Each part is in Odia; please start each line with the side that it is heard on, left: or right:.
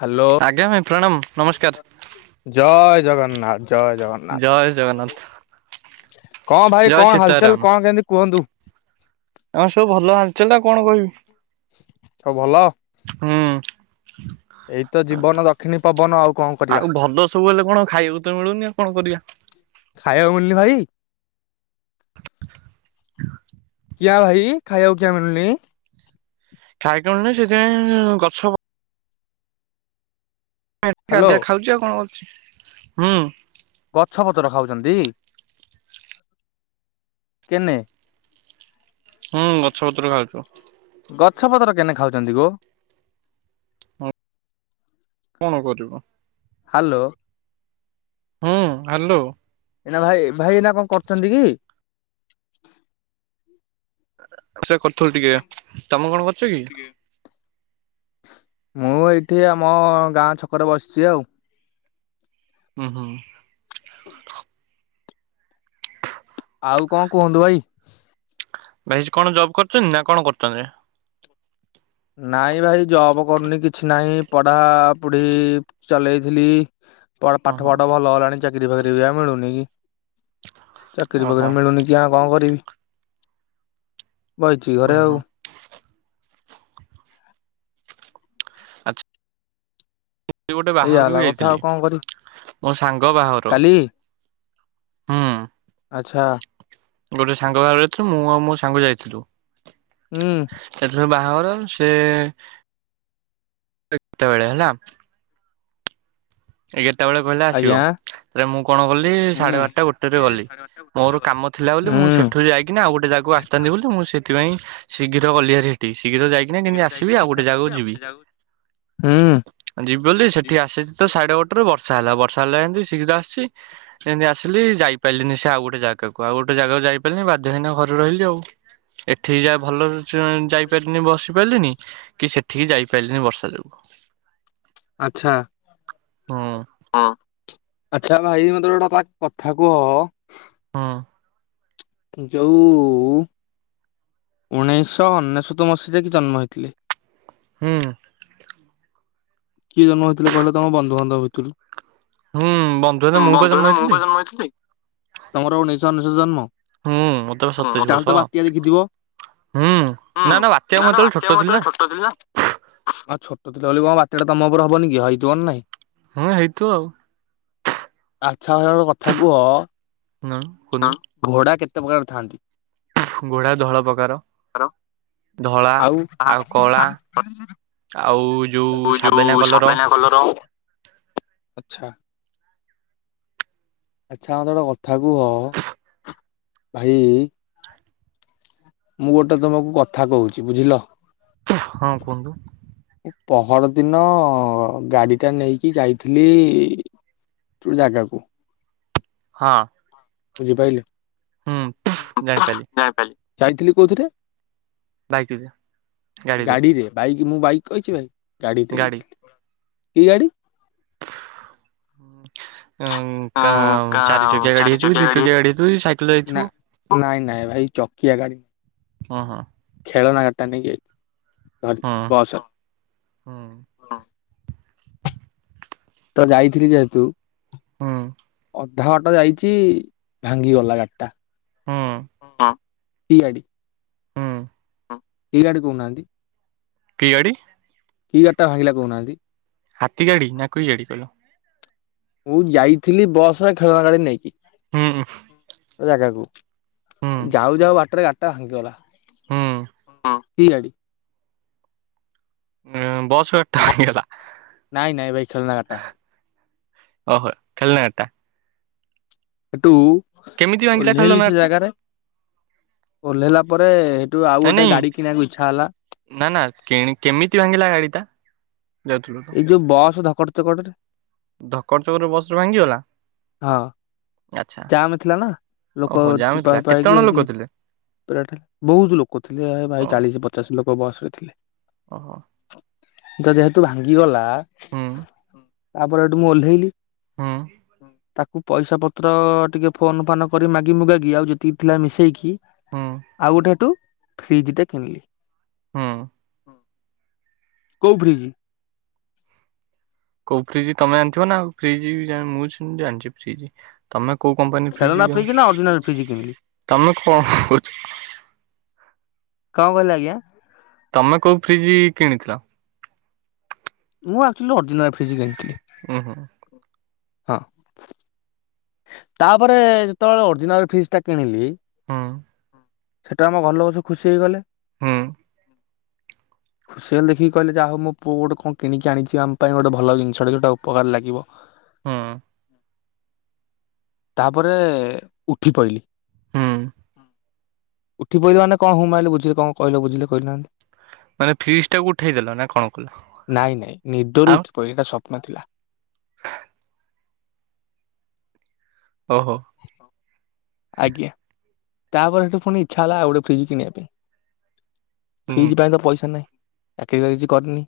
left: ହ୍ୟାଲୋ
right: ଆଜ୍ଞା ଭାଇ ପ୍ରଣାମ ନମସ୍କାର
left: ଜୟ ଜଗନ୍ନାଥ। ଜୟ ଜଗନ୍ନାଥ କଣ ଭାଇ
right: ଜୟ
left: କଣ
right: ସୀତାରାମ।
left: ହାଲଚାଲ କଣ କେମିତି କୁହନ୍ତୁ।
right: ଆମେ ସବୁ ଭଲ ହାଲ୍ ଚାଲ୍ ଆଉ କଣ କହିବି।
left: ସ ଭଲ
right: ହୁଁ।
left: ଏଇତ ଜୀବନ ଦକ୍ଷିଣୀ ପବନ ଆଉ କଣ କରିବା
right: ଆଉ ଭଲ ସବୁ ହେଲେ କଣ ଖାଇବାକୁ ତ ମିଳୁନି ଆଉ କଣ କରିବା।
left: ଖାଇବାକୁ ମିଳିନି ଭାଇ
right: [inaudible]
left: କିଆଁ ଭାଇ ଖାଇବାକୁ କିଆ ମିଳୁନି।
right: ଖାଇକେ ମିଳୁନି ସେଥିପାଇଁ ଗଛ ହଁ ଏଠି
left: ହ୍ୟାଲୋ
right: କାଦିଆ ଖାଉଛି ଆଉ କଣ ଅଛି ହୁଁ।
left: ଗଛପତ୍ର ଖାଉଛନ୍ତି, କେନେ
right: ହୁଁ ଗଛପତ୍ର ଖାଉଛୁ।
left: ଗଛ ପତ୍ର କେନେ ଖାଉଛନ୍ତି ଗୋ
right: କଣ କରିବୁ ଆଉ।
left: ହ୍ୟାଲୋ।
right: ହୁଁ ଆଲୋ।
left: ଏଇନା ଭାଇ ଭାଇ ଏନା କଣ କରଛନ୍ତି କି।
right: ସେ କରୁଥିଲୁ ଟିକେ ତମେ କଣ କରୁଛ କି?
left: ମୁଁ ଏଇଠି ଆମ ଗାଁ ଛକରେ ବସିଛି ଆଉ
right: ହୁଁ ହୁଁ।
left: ଆଉ କଣ କୁହନ୍ତୁ ଭାଇ।
right: ଭାଇ କଣ ଜବ୍ କରୁଛନ୍ତି ନା କଣ କରୁଛନ୍ତି।
left: ନାଇଁ ଭାଇ ଜବ୍ କରୁନି କିଛି ନାହିଁ ପଢ଼ାପୁଢ଼ି ଚଲେଇଥିଲି। ପଢ଼
right: ହଁ
left: ପାଠ
right: ହଁ
left: ଫାଠ ଭଲ ହେଲାଣି ଚାକିରି ଫାକିରି ବି ଆଉ ମିଳୁନି କି ଚାକିରି
right: ଓହୋ
left: ଫକିରି ମିଳୁନି କି ଜି ଆଁ କଣ କରିବି ବହିଛି
right: ହୁଁ
left: ଘରେ
right: ହୁଁ
left: ଆଉ।
right: ସେ ଗୋଟେ
left: ଏଇଆ
right: ବାହାଘର କୁ
left: ହେଲା କଥା
right: ଯାଇଥିଲି
left: ଆଉ କଣ କରିବି।
right: ମୋ ସାଙ୍ଗ ବାହାଘର
left: କାଲି
right: ହୁଁ।
left: ଆଚ୍ଛା।
right: ଗୋଟେ ସାଙ୍ଗ ବାହାଘରେଥିଲୁ, ମୁଁ ଆଉ ମୋ ସାଙ୍ଗ ଯାଇଥିଲୁ।
left: ହୁଁ।
right: ସେତରୁ ବାହାଘର ସେ କେତେବେଳେ ହେଲା। ଏଗାରଟା ବେଳେ କହିଲା
left: ଆଜ୍ଞା
right: ଆସିବ ତାଲେ ମୁଁ କଣ କଲି
left: ହୁଁ।
right: ସାଢେ
left: ହୁଁ।
right: ବାରଟା ଗୋଟେରେ ଗଲି। ମୋର କାମ ଥିଲା ବୋଲି ମୁଁ
left: ହୁଁ।
right: ସେଠୁ ଯାଇ କିନା ଆଉ ଗୋଟେ ଯାଗାକୁ ଆସିଥାନ୍ତି ବୋଲି ମୁଁ ସେଥିପାଇଁ ଶୀଘ୍ର ଗଲିହାରି ହେଠିକି ଶୀଘ୍ର ଯାଇ କିନା କେମତି ଆସିବି ଆଉ ଗୋଟେ ଜାଗାକୁ ଯିବି। ଆ ଯିବ ବୋଲି ସେଠି ଆସିଛି ତ ସାଢେ ଗୋଟେରୁ ବର୍ଷା ହେଲା ବର୍ଷା ହେଲା ଯେମିତି ଶୀଘ୍ର ଆସୁଛି। ଏମିତି ଆସିଲି ଯାଇପାରିଲିନି ସେ ଆଉ ଗୋଟେ ଜାଗାକୁ ଆଉ ଗୋଟେ ଜାଗକୁ ଯାଇ ପାରିଲିନି ବାଧ୍ୟ ହେଇନା ଘରେ ରହିଲି ଆଉ ଏଠିକି ଯା ଭଲ ଯାଇପାରିନି ବସ ପାରିଲିନି କି ସେଠିକି ଯାଇ ପାରିଲିନି ବର୍ଷା ଯୋଗୁଁ।
left: ଆଛା।
right: ହଁ।
left: ହଁ ଆଚ୍ଛା ଭାଇ ମତେ ଗୋଟେ ତା କଥା କୁହ?
right: ହଁ।
left: ଯୋଉ ଉଣେଇଶହ ଅନେଶତ ମସିହାରେ କି ଜନ୍ମ ହେଇଥିଲେ।
right: ହୁଁ।
left: କିଏ ଜନ୍ମ ହୋଇଥିଲେ କହିଲ ତମ ବନ୍ଧୁବାନ୍ଧବ ଭିତରୁ?
right: ହୁଁ ବନ୍ଧୁ ହେଲେ ମୁଁ ପା
left: ବନ୍ଧୁ
right: ଜନ୍ମ
left: ଏବେ ମୁଁ
right: ହେଇଥିଲି
left: ବା ଜନ୍ମ ହେଇଥିଲି। ତମର ଉଣେଇଶ ଅନେଶତ ଜନ୍ମ?
right: ହୁଁ ମତେ ପା ସତେଇଶି ବର୍ଷ
left: ତାହେଲେ ତ ବାତ୍ୟା ଦେଖିଥିବ?
right: ହୁଁ।
left: ହଁ
right: ନା ବାତ୍ୟା ମୁଁ
left: ନା ନା
right: ହେତେବେଳେ ଛୋଟ
left: ବାତ୍ୟା ମୁଁ ବା
right: ଥିଲି ନା
left: ସେତେଳେ ଛୋଟ ଥିଲି ବା। ଆଉ ଛୋଟ ଥିଲ ବୋଲି କଣ ବାତ୍ୟା ଟା ତମ ଉପରେ ହବନି କି ହେଇଥିବନି ନାଇଁ।
right: ହଁ ହେଇଥିବ ଆଉ।
left: ଆଛା ମତେ ଗୋଟେ କଥା କୁହ?
right: ନା କୁହନ୍ତୁ
left: ଘୋଡା କେତେ ପ୍ରକାର ଥାଆନ୍ତି?
right: ଘୋଡା ଧଳ ପ୍ରକାର। ଧଳା
left: ଆଉ
right: ଆଉ କଳା ଆଉ ଯୋଉ ସାବେନା କଲର।
left: କଲର ଆଛା। ଆଛା ମତେ ଗୋଟେ କଥା କୁହ ଭାଇ ମୁଁ ଗୋଟେ ତମକୁ କଥା କହୁଛି ବୁଝିଲ?
right: ହଁ କୁହନ୍ତୁ।
left: ପହର ଦିନ ଗାଡି ଟା ନେଇକି ଯାଇଥିଲି ଗୋଟେ ଜାଗାକୁ,
right: ହଁ।
left: ବୁଝିପାଇଲେ,
right: ହୁଁ ଜାଣିପାରିଲି
left: ଯାଇଥିଲି କୋଉଥିରେ?
right: ବାଇକ୍ ଦେ ଗାଡି ଦେ
left: ଗାଡିରେ ବାଇକ୍ ମୁଁ ବାଇକ୍ କହିଛି ଭାଇ ଗାଡିରେ
right: ଗାଡି।
left: ଯାଇଥିଲି। କି ଗାଡ଼ି?
right: ଉଁ କା ଚାରି ଚକିଆ ଗାଡି ହେଇଥିବ ଦି ଚକିଆ ଗାଡି ହେଇଥିବ କି ସାଇକେଲ
left: ନା
right: ଯାଇଥିବୁ?
left: ନାଇଁ ନାଇଁ ଭାଇ ଚକିଆ ଗାଡି
right: ଓ ହଁ।
left: ଖେଳନା ଗାଡ଼ିଟା ନେଇକି ଯାଇ ଧରି ବସ।
right: ହଁ।
left: ତ ଯାଇଥିଲି ଯେହେତୁ
right: ହଁ।
left: ଅଧା ବାଟ ଯାଇଛି ଭାଙ୍ଗି ଗଲା ଗାଡିଟା,
right: ହୁଁ
left: କି ଗାଡି?
right: ହୁଁ।
left: ଇରାଡ଼େ କହୁନାଆନ୍ତି।
right: କି ଗାଡ଼ି?
left: ଏଇ ଗାଡ଼ି ଟା ଭାଙ୍ଗିଲା କହୁନାହନ୍ତି।
right: ହାତୀ ଗାଡି଼ ନା କି ଗାଡି଼ କଇଲ?
left: ମୁଁ ଯାଇଥିଲି ବସ୍ ଖେଳନା ଗାଡି଼ ନେଇକି।
right: ହୁଁ ହୁଁ।
left: ଜାଗାକୁ ଯାଉ ଯାଉ ବାଟରେ ଗାଡ଼ଟା ଭାଙ୍ଗିଗଲା
right: ହୁଁ।
left: ହଁ। କି ଗାଡ଼ି?
right: ହୁଁ ବସ୍ ଟାଇମ୍ ହୋଇଗଲା।
left: ନାଇଁ ନାଇଁ ଭାଇ ଖେଳନା ଗାଡିଟା
right: ଓହୋ ଖେଳନା ଗାଡ଼ିଟା।
left: ଟୁ
right: କେମିତି ଭାଙ୍ଗିଲା ଖେଳନା
left: ଓଲ୍ହେଇଲି
right: ଗାଡି
left: ସେ
right: ଟା?
left: ଜାଗାରେ। ଓଲ୍ହେଇଲା ପରେ ଏଠୁ ଆଉ
right: ନାଇଁ
left: ଗୋଟେ
right: ନାଇଁ
left: ଗାଡ଼ି କିଣିଆକୁ ଇଚ୍ଛା ହେଲା।
right: ନା ନା କିଣି କେମିତି ଭାଙ୍ଗିଲା ଗାଡ଼ିଟା? ଯାଉଥିଲୁ। ତ?
left: ଯୁ ବସ୍ ଧପଡ଼ ଚପଡ଼।
right: ଧକଡ଼ ଚକର୍ ରେ ବସରେ ଭାଙ୍ଗିଗଲା।
left: ହଁ।
right: ଆଚ୍ଛା
left: ଜାମ୍ ଥିଲା ନା ଲୋକ
right: ଓହୋ ଜାମ୍
left: ଚିପା
right: ଥିଲା
left: ଫିପା
right: କେତେ ଜଣ
left: ହେଇକି
right: ଲୋକ
left: ଏମିତ୍।
right: ଥିଲେ?
left: [unintelligible] ବହୁତ୍ ଲୋକ ଥିଲେ ଭାଇ ଚାଳିଶ୍ ପଚାଶ୍ ଲୋକ ବସ୍ ରେ ଥିଲେ।
right: ଅହ।
left: ତ ଯେହେତୁ ଭାଙ୍ଗିଗଲା
right: ହୁଁ
left: ତାପରେ ହେଠୁ ମୁଁ ଓହ୍ଲେଇଲି।
right: ହୁଁ
left: ତାକୁ ପଇସା ପ ତ୍ର ଟିକେ ଫୋନ୍ ଫାନ କରି ମାଗି ମୁଗାଗି ଆଉ ଯେତିକି ଥିଲା ମିଶେଇକି
right: ହୁଁ
left: ଆଉ ଗୁଟାଠୁ ଫ୍ରିଜ୍ ଟେ କିଣିଲି।
right: ହୁଁ।
left: କୋଉ ଫ୍ରୀଜ୍?
right: କୋଉ ଫ୍ରିଜି ତମେ ଜାଣିଥିବ ନାଉ। ଫ୍ରିଜି ଜାଣି ମୁଁ ଜାଣିଛି ଫ୍ରିଜି। ତମେ କୋଉ କମ୍ପାନୀ
left: ଖେଳନା
right: ଫ୍ରିଜି
left: ଫ୍ରିଜ ନା ଅରିଜିନାଲ ଫ୍ରିଜ କିଣିଲି
right: [unintelligible] ତମେ କଣ କଉ
left: କଁ କହିଲେ ଆଜ୍ଞା?
right: ତମେ କୋଉ ଫ୍ରିଜି କିଣିଥିଲ?
left: ମୁଁ ଆର୍ଚୋଲି ଅର୍ଜିନାଲ ଫ୍ରିଜ୍ କିଣିଥିଲି।
right: ହୁଁ ହୁଁ।
left: ହଁ। ତାପରେ ଯେତେବେଳେ ଅର୍ଜିନାଲ୍ ଫ୍ରିଜ୍ ଟା କିଣିଲି।
right: ହୁଁ
left: ସେଠୁ ଆମ ଘର ଲୋକ ସବୁ ଖୁସି ହେଇଗଲେ।
right: ହୁଁ।
left: ଖୁସିହେଲେ ଦେଖିକି କଇଲେ ଯା ହଉ ମୋ ପୁଅ ଗୋଟେ କଁ କିଣିକି ଆଣିଛି ଆମ୍ ପାଇଁ ଗୋଡ଼େ ଭଲ ଜିନିଷଟେ ଟା ଉପକାରେ ଲାଗିବ।
right: ହୁଁ
left: ତାପରେ ଉଠି ପଇଲି।
right: ହୁଁ।
left: ଉଠି ପଇଲି ମାନେ କଁ ହୁଁ ମାଇଲେ ବୁଝିଲେ କଁ କଇଲ ବୁଝିଲେ କଇଲ?
right: ମାନେ ଫ୍ରିଜ୍ ଟାକୁ ଉଠେଇଦେଲ ନା କଣ କଲ?
left: ନାଇ ନାଇ ନିଦରୁ
right: ଆଉ
left: ଉଠି ପିଇଲି ଏଟା ସପ୍ନ ଥିଲା।
right: ଓହୋ।
left: ଆଜ୍ଞା! ତାପରେ ହେଠୁ ପୁଣି ଇଚ୍ଛା ହେଲା ଆଉ ଗୋଟେ ଫ୍ରିଜ୍ କିଣିବା ପାଇଁ
right: ହୁଁ
left: ଫ୍ରିଜ୍ ପାଇଁ ତ ପଇସା ନାଇଁ। [unintelligible] କିଛି କରିନି।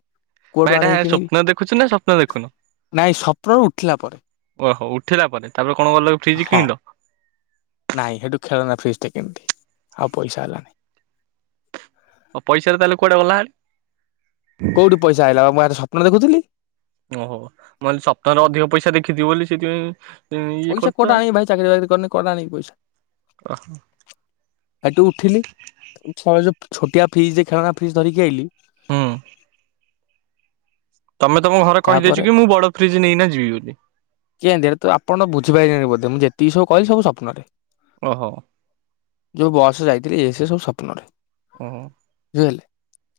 right: ଭାଇ
left: କୋଉଟୁ
right: ଏଇଟା
left: ଆଣିକି କିଣିବି
right: ସ୍ୱପ୍ନ ଦେଖୁଛ ନା ସ୍ୱପ୍ନ ଦେଖୁନ?
left: [inaudible] ନାଇଁ ସପ୍ନରୁ ଉଠିଲା ପରେ।
right: ୱହ ଉଠିଲା ପରେ ତାପରେ କଣ ଗଲ କି ଫ୍ରିଜ୍
left: ହଁ
right: କିଣିଲ।
left: ନାଇଁ ହେଠୁ ଖେଳନା ଫ୍ରିଜ୍ ଟେ କିଣ୍ତି ଆଉ ପଇସା ହେଲାନି।
right: ଓ ପଇସା ତ ତାଏଲେ କୁଆଡ଼େ ଗଲା
left: କୋଉଡ଼ୁ ପଇସା ଆଇଲା ଆ ମୁଁ ଆଜି ସପ୍ନ ଦେଖୁିତିଲି।
right: ଓହୋ ମୁଁ ଆଲି ସପ୍ନର ଅଧିକ ପଇସା ଦେଖିତିଅ ବଲି ସେଥିପାଇଁ ତେଁ ଇଏ କର୍ତ
left: ଚାକରୀ ବାକରି କରିନି କୁଆଡୁ ଆଣିବି ପଇସା।
right: ଆଉ
left: ସେଠୁ ଉଠିଲି ଉଠିଲା ବେଳେ ଯୋଉ ଛୋଟିଆ ଫ୍ରିଜ ଖେଳନା ଫ୍ରିଜ ଧରିକି ଆଇିଲି।
right: ହୁଁ। ତମେ ତମ ଘରେ
left: ତାପରେ
right: କହିଦେଇଛୁ କି ମୁଁ ବଡ ଫ୍ରିଜ୍ ନେଇନା ଯିବି ବୋଲି।
left: କେତି ତ ଆପଣ ବୁଝିପାରିବେ ବୋଧ ମୁଁ ଯେତିକି ସବୁ କହିଲି ସବୁ ସପ୍ନରେ।
right: ଓହୋ
left: ଯୋଉ ବସରେ ଯାଇଥିଲେ ଏ ସେ ସବୁ ସ୍ୱପ୍ନରେ।
right: ଓହ
left: ବୁଝି ପାଇଲେ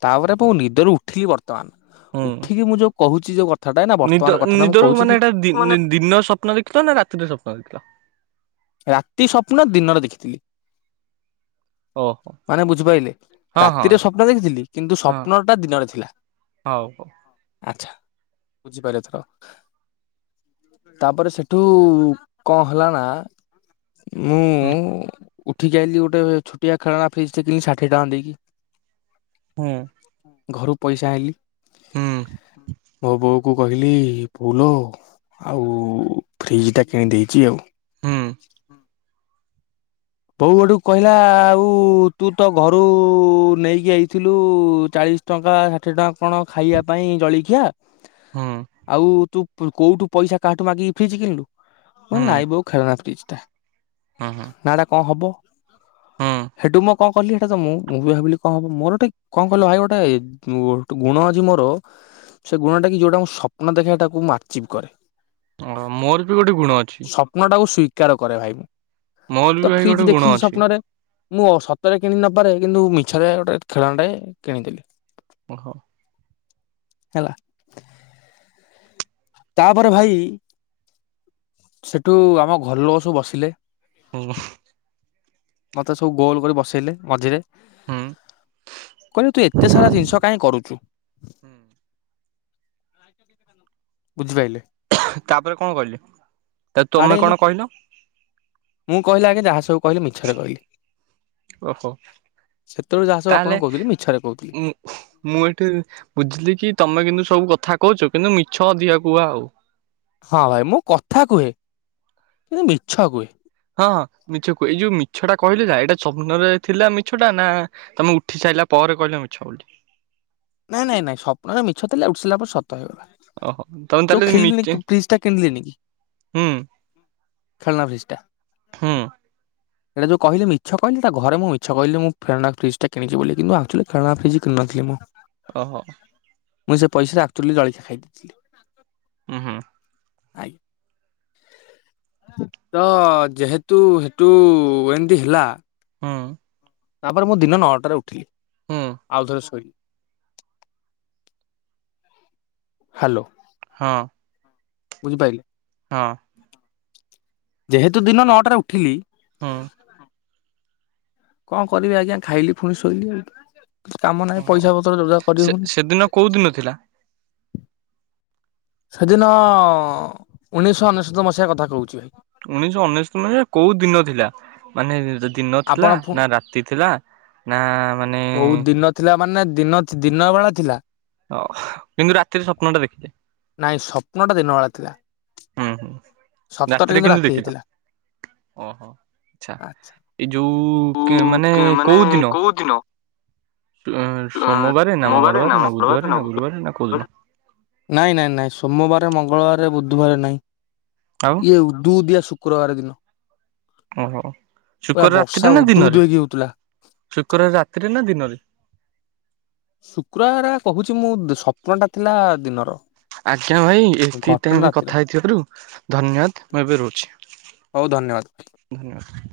left: ତାପରେ ମୁ ନିଦରୁ ଉଠିଲି ବର୍ତ୍ତମାନ
right: ହୁଁ
left: ଉଠିକି ମୁଁ ଯୋଉ କହୁଛି ଯୋଉ କ
right: ନିଦ ନିଦରୁ ମାନେ ଏଇଟା ଦି
left: ମାନେ
right: ଦିନର ସ୍ୱପ୍ନ ଦେଖିଲ ନା ରାତିରେ ସ୍ୱପ୍ନ ଦେଖିଲ।
left: ରାତି ସ୍ୱପ୍ନ ଦିନରେ ଦେଖିଥିଲି।
right: ଓହୋ
left: ମାନେ ବୁଝିପାରିଲେ
right: ହଁ ହଁ
left: ରାତିରେ ସ୍ୱପ୍ନ ଦେଖିଥିଲି କିନ୍ତୁ
right: ହଁ
left: ସ୍ୱପ୍ନ ଟା ଦିନରେ ଥିଲା।
right: ହଉ ହଉ
left: ଆଛା ବୁଝିପାରିଲେ ଏଥର। ତାପରେ ସେଠୁ କଣ ହେଲା ନା ମୁଁ।
right: ହୁଁ
left: ଉଠିକି ଆଇଲି ଗୋଟେ ଛୋଟିଆ ଖେଳନା ଫ୍ରିଜଟେ କିିଣି ଷାଠିଏ ଟଙ୍କା ଦେଇକି।
right: ହୁଁ
left: ଘରୁ ପଇସା ଆଇଁଲି
right: ହୁଁ।
left: ଭୋ ବଉ କୁ କହିଲି ବୋଉଲୋ ଆଉ ଫ୍ରିଜ ଟା କିଣି ଦେଇେଇଛି ଆଉ।
right: ହୁଁ
left: ବୋଉ ଗଟୁକୁ କହିଲା ଆଉ ତୁ ତ ଘରୁ ନେଇକି ଯଇଥିଲୁ ଚାଳିଶ ଟଙ୍କା ଷାଠିଏ ଟଙ୍କା କଣ ଖାଇବା ପାଇଁ ଜଳଖିଆ।
right: ହୁଁ
left: ଆଉ ତୁ କୋଉଠୁ ପଇସା କାହାଠୁ ମାଗିକି ଫ୍ରିଜ କିଣିଲୁ। ମୁ କହିଲି ନାଇ ବୋଉ ଖେଳନା ପ୍ରିଜ ଟା।
right: ହଁ ହଁ
left: କଁ ହବ ସେଠୁ ମୁଁ କଣ କଲି ସେଇଟା ତ ମୁଁ ବି ଭାବିଲି କଣ ହବ ମୋର ଗୋ କଣ କିଲ ଭାଇ ଗୋଟେ। ମୁଁ ଗୁଣ ଆଜି ମୋର ସେ ଗୁଣଟା କି ଯେଉଁଟା ମୁଁ ସ୍ୱପ୍ନ ଦେଖେ ମୁ ସେଠାକୁ ଆଚିଭ୍ କରେ।
right: ଓ ମୋର ବି ଗୋଟେ ଗୁଣ ଅଛି।
left: ସ୍ୱପ୍ନ ଟାକୁ ସିକାର କରେ ଭାଇ ମୁଁ
right: ମୋର ବି
left: ତ
right: ଭାଇ ଗୋଟେ
left: ଫ୍ରିଜ
right: ଗୁଣ
left: ଦେଖିଲି
right: ଅଛି
left: ସ୍ୱପ୍ନରେ। ମୁଁ ସତରେ କିଣି ନପାରେ କିନ୍ତୁ ମିଛରେ ଗୋଟେ ଖେଳନାଟେ କିଣିଦେଲି।
right: ଓହୋ
left: ହେଲା ତାପରେ ଭାଇ ସେଠୁ ଆମ ଘରଲୋକ ସବୁ ବସିଲେ।
right: ହୁଁ
left: ମତେ ସବୁ ଗୋଲ କରି ବସେଇଲେ ମଝିରେ।
right: ହୁଁ।
left: କହିଲେ ତୁ ଏତେ ସାରା ଜିନିଷ କାହିଁ କରୁଚୁ। ବୁଝିପାରିଲେ।
right: ତାପରେ କଣ କହିଲେ? ତ ତମେ
left: ପାଡେଇଲେ
right: କଣ କହିଲ
left: ମୁଁ କହିଲି ଆଗେ ଯାହା ସବୁ କହିଲି ମିଛରେ କହିଲି।
right: ଓହୋ
left: ସେତେବେଳୁ ଯାହା ସବୁ
right: ତାହେଲେ
left: ଆପଣଙ୍କୁ କହୁଥିଲି ମିଛରେ କହୁଥିଲି।
right: ମୁଁ ଏଠି ବୁଝିଲି କି ତମେ କିନ୍ତୁ ସବୁ କଥା କହୁଛ କିନ୍ତୁ ମିଛ ଅଧିକ କୁହ ଆଉ।
left: ହଁ ଭାଇ ମୁଁ କଥା କୁହେ କିନ୍ତୁ ମିଛ କୁହେ।
right: ଏଇ ଯୋଉ ମିଛ ଟା କହିଲେ ଯା ଏଇଟା ସ୍ୱପନରେ ଥିଲା ମିଛଟା ନା ତମେ ଉଠି ସାରିଲା ପରେ କହିଲ ମିଛ ବୋଲି।
left: ନାଇଁ ନାଇଁ ନାଇଁ ସପନରେ ମିଛ ଥିଲା ଉଠିସାରିଲା ପରେ ସତ ହେଇଗଲା।
right: ଓହୋ ତମେ
left: ଯୋଉ
right: ତାହେଲେ ମିଛ
left: ଖେଳିନିଲି ଫ୍ରିଜ୍ ଟା କିଣିଲି ନି
right: ହୁଁ
left: ଖେଳନା ଫ୍ରିଜ୍ ଟା।
right: ହୁଁ
left: ହେଡା ଯୋଉ କହିଲି ମିଛ କହିଲି। ଘରେ ମୁଁ ମିଛ କହିଲିନି କି ଖେଳନା ଫ୍ରିଜ୍ ଟା କିଣିଚି ବୋଲି କିନ୍ତୁ ଅକ୍ଚୁଆଲି ଖେଳନା ଫ୍ରଜ୍ ନ ଥିଲି।
right: ଅ ହୋ।
left: ମୁଁ ସେ ପଇସା ଆକ୍ଚୁଲି ଜଳଖିଆ ଖାଇ ଦେଇଥିଲି।
right: ହୁଁ ହୁଁ
left: ଆଇ ତ ଯେହେତୁ ହେଠୁ ଏମିତି ହେଲା
right: ହଁ
left: ତାପରେ ମୁଁ ଦିନ ନଅଟାରେ ଉଠିଲି।
right: ହୁଁ
left: ଆଉଥରେ ଶୋଇଲି। ହାଲୋ।
right: ହଁ।
left: ବୁଝିପାଇଲି
right: ହଁ।
left: ଯେହେତୁ ଦିନ ନଅଟାରେ ଉଠିଲି
right: ହଁ।
left: କଁ କରିବି ଆଜ୍ଞା ଖାଇଲି ଫୁଣି ଶୋଇଲି ଆଉ। କାମ ନାହିଁ ପଇସା ପତ୍ର ଯୋଜନା କରି ହୋଉନି।
right: କୋଉଦିନ ଥିଲା?
left: ସେଦିନ ଉଣେଇଶହ ଅନେଶତ ମସିହା କଥା କହୁଛି।
right: ଉଣେଇଶହ ଅନେଶତ ମାନେ କୋଉ ଦିନ ଥିଲା? ମାନେ ଦିନ ଥିଲା
left: ଆପଣ ଫୁ
right: ନା ରାତି ଥିଲା ନା ମାନେ
left: କୋଉ ଦିନ ଥିଲା ମାନେ ଦିନ ଦିନ ବେଳା ଥିଲା।
right: ଅ କିନ୍ତୁ ରାତିରେ ସ୍ୱପ୍ନ ଟା ଦେଖିଛି
left: ନାଇଁ ସ୍ୱପ୍ନ ଟା ଦିନ ବେଳା ଥିଲା
right: ହୁଁ।
left: ସତରେ
right: ରାତିରେ କିନ୍ତୁ
left: ରାତି
right: ଦେଖିନ?
left: ହେଇଥିଲା।
right: ଓହୋଃ ଆଚ୍ଛା।
left: ଆଚ୍ଛା।
right: ଏଇ ଯୋଉ କେଁ ମାନେ କୋଉ ଦିନ?
left: କୋଉ ଦିନ?
right: ଉଁ
left: ଅ,
right: ସୋମବାରେ ନା ମଙ୍ଗଳବାରେ ନା ବୁଧବାରେ ନା ଗୁରୁବାରେ ନା କୋଉ ଦିନ?
left: ନାଇଁ ନାଇଁ ନାଇଁ ସୋମବାର, ମଙ୍ଗଳବାରେ, ବୁଧବାରେ ନାଇଁ।
right: ଆଉ
left: ଇଏ ଉଦୁ ଉଦିଆ ଶୁକ୍ରବାର ଦିନ।
right: ଓହୋ। ଶୁକ୍ର
left: ପୁରା ବର୍ଷା ଉଦୁ ଉଦୁ ହେଇକି ହୋଉଥିଲା।
right: ଶୁକ୍ରବାରେ ରାତିରେ ନା ଦିନରେ?
left: ଶୁକ୍ରବାରେ କହୁଛି ମୁଁ ସ୍ୱପ୍ନ ଟା ଥିଲା ଦିନର।
right: ଆଜ୍ଞା ଭାଇ ଏତିକି
left: ଘଟଣା
right: ଟାଇମ୍
left: ରାତିର
right: କଥା ହେଇଥିବାରୁ ଧନ୍ୟବାଦ୍ ମୁଁ ଏବେ ରୋଉଛି।
left: ହୋଉ ଧନ୍ୟବାଦ୍।
right: ଧନ୍ୟବାଦ୍।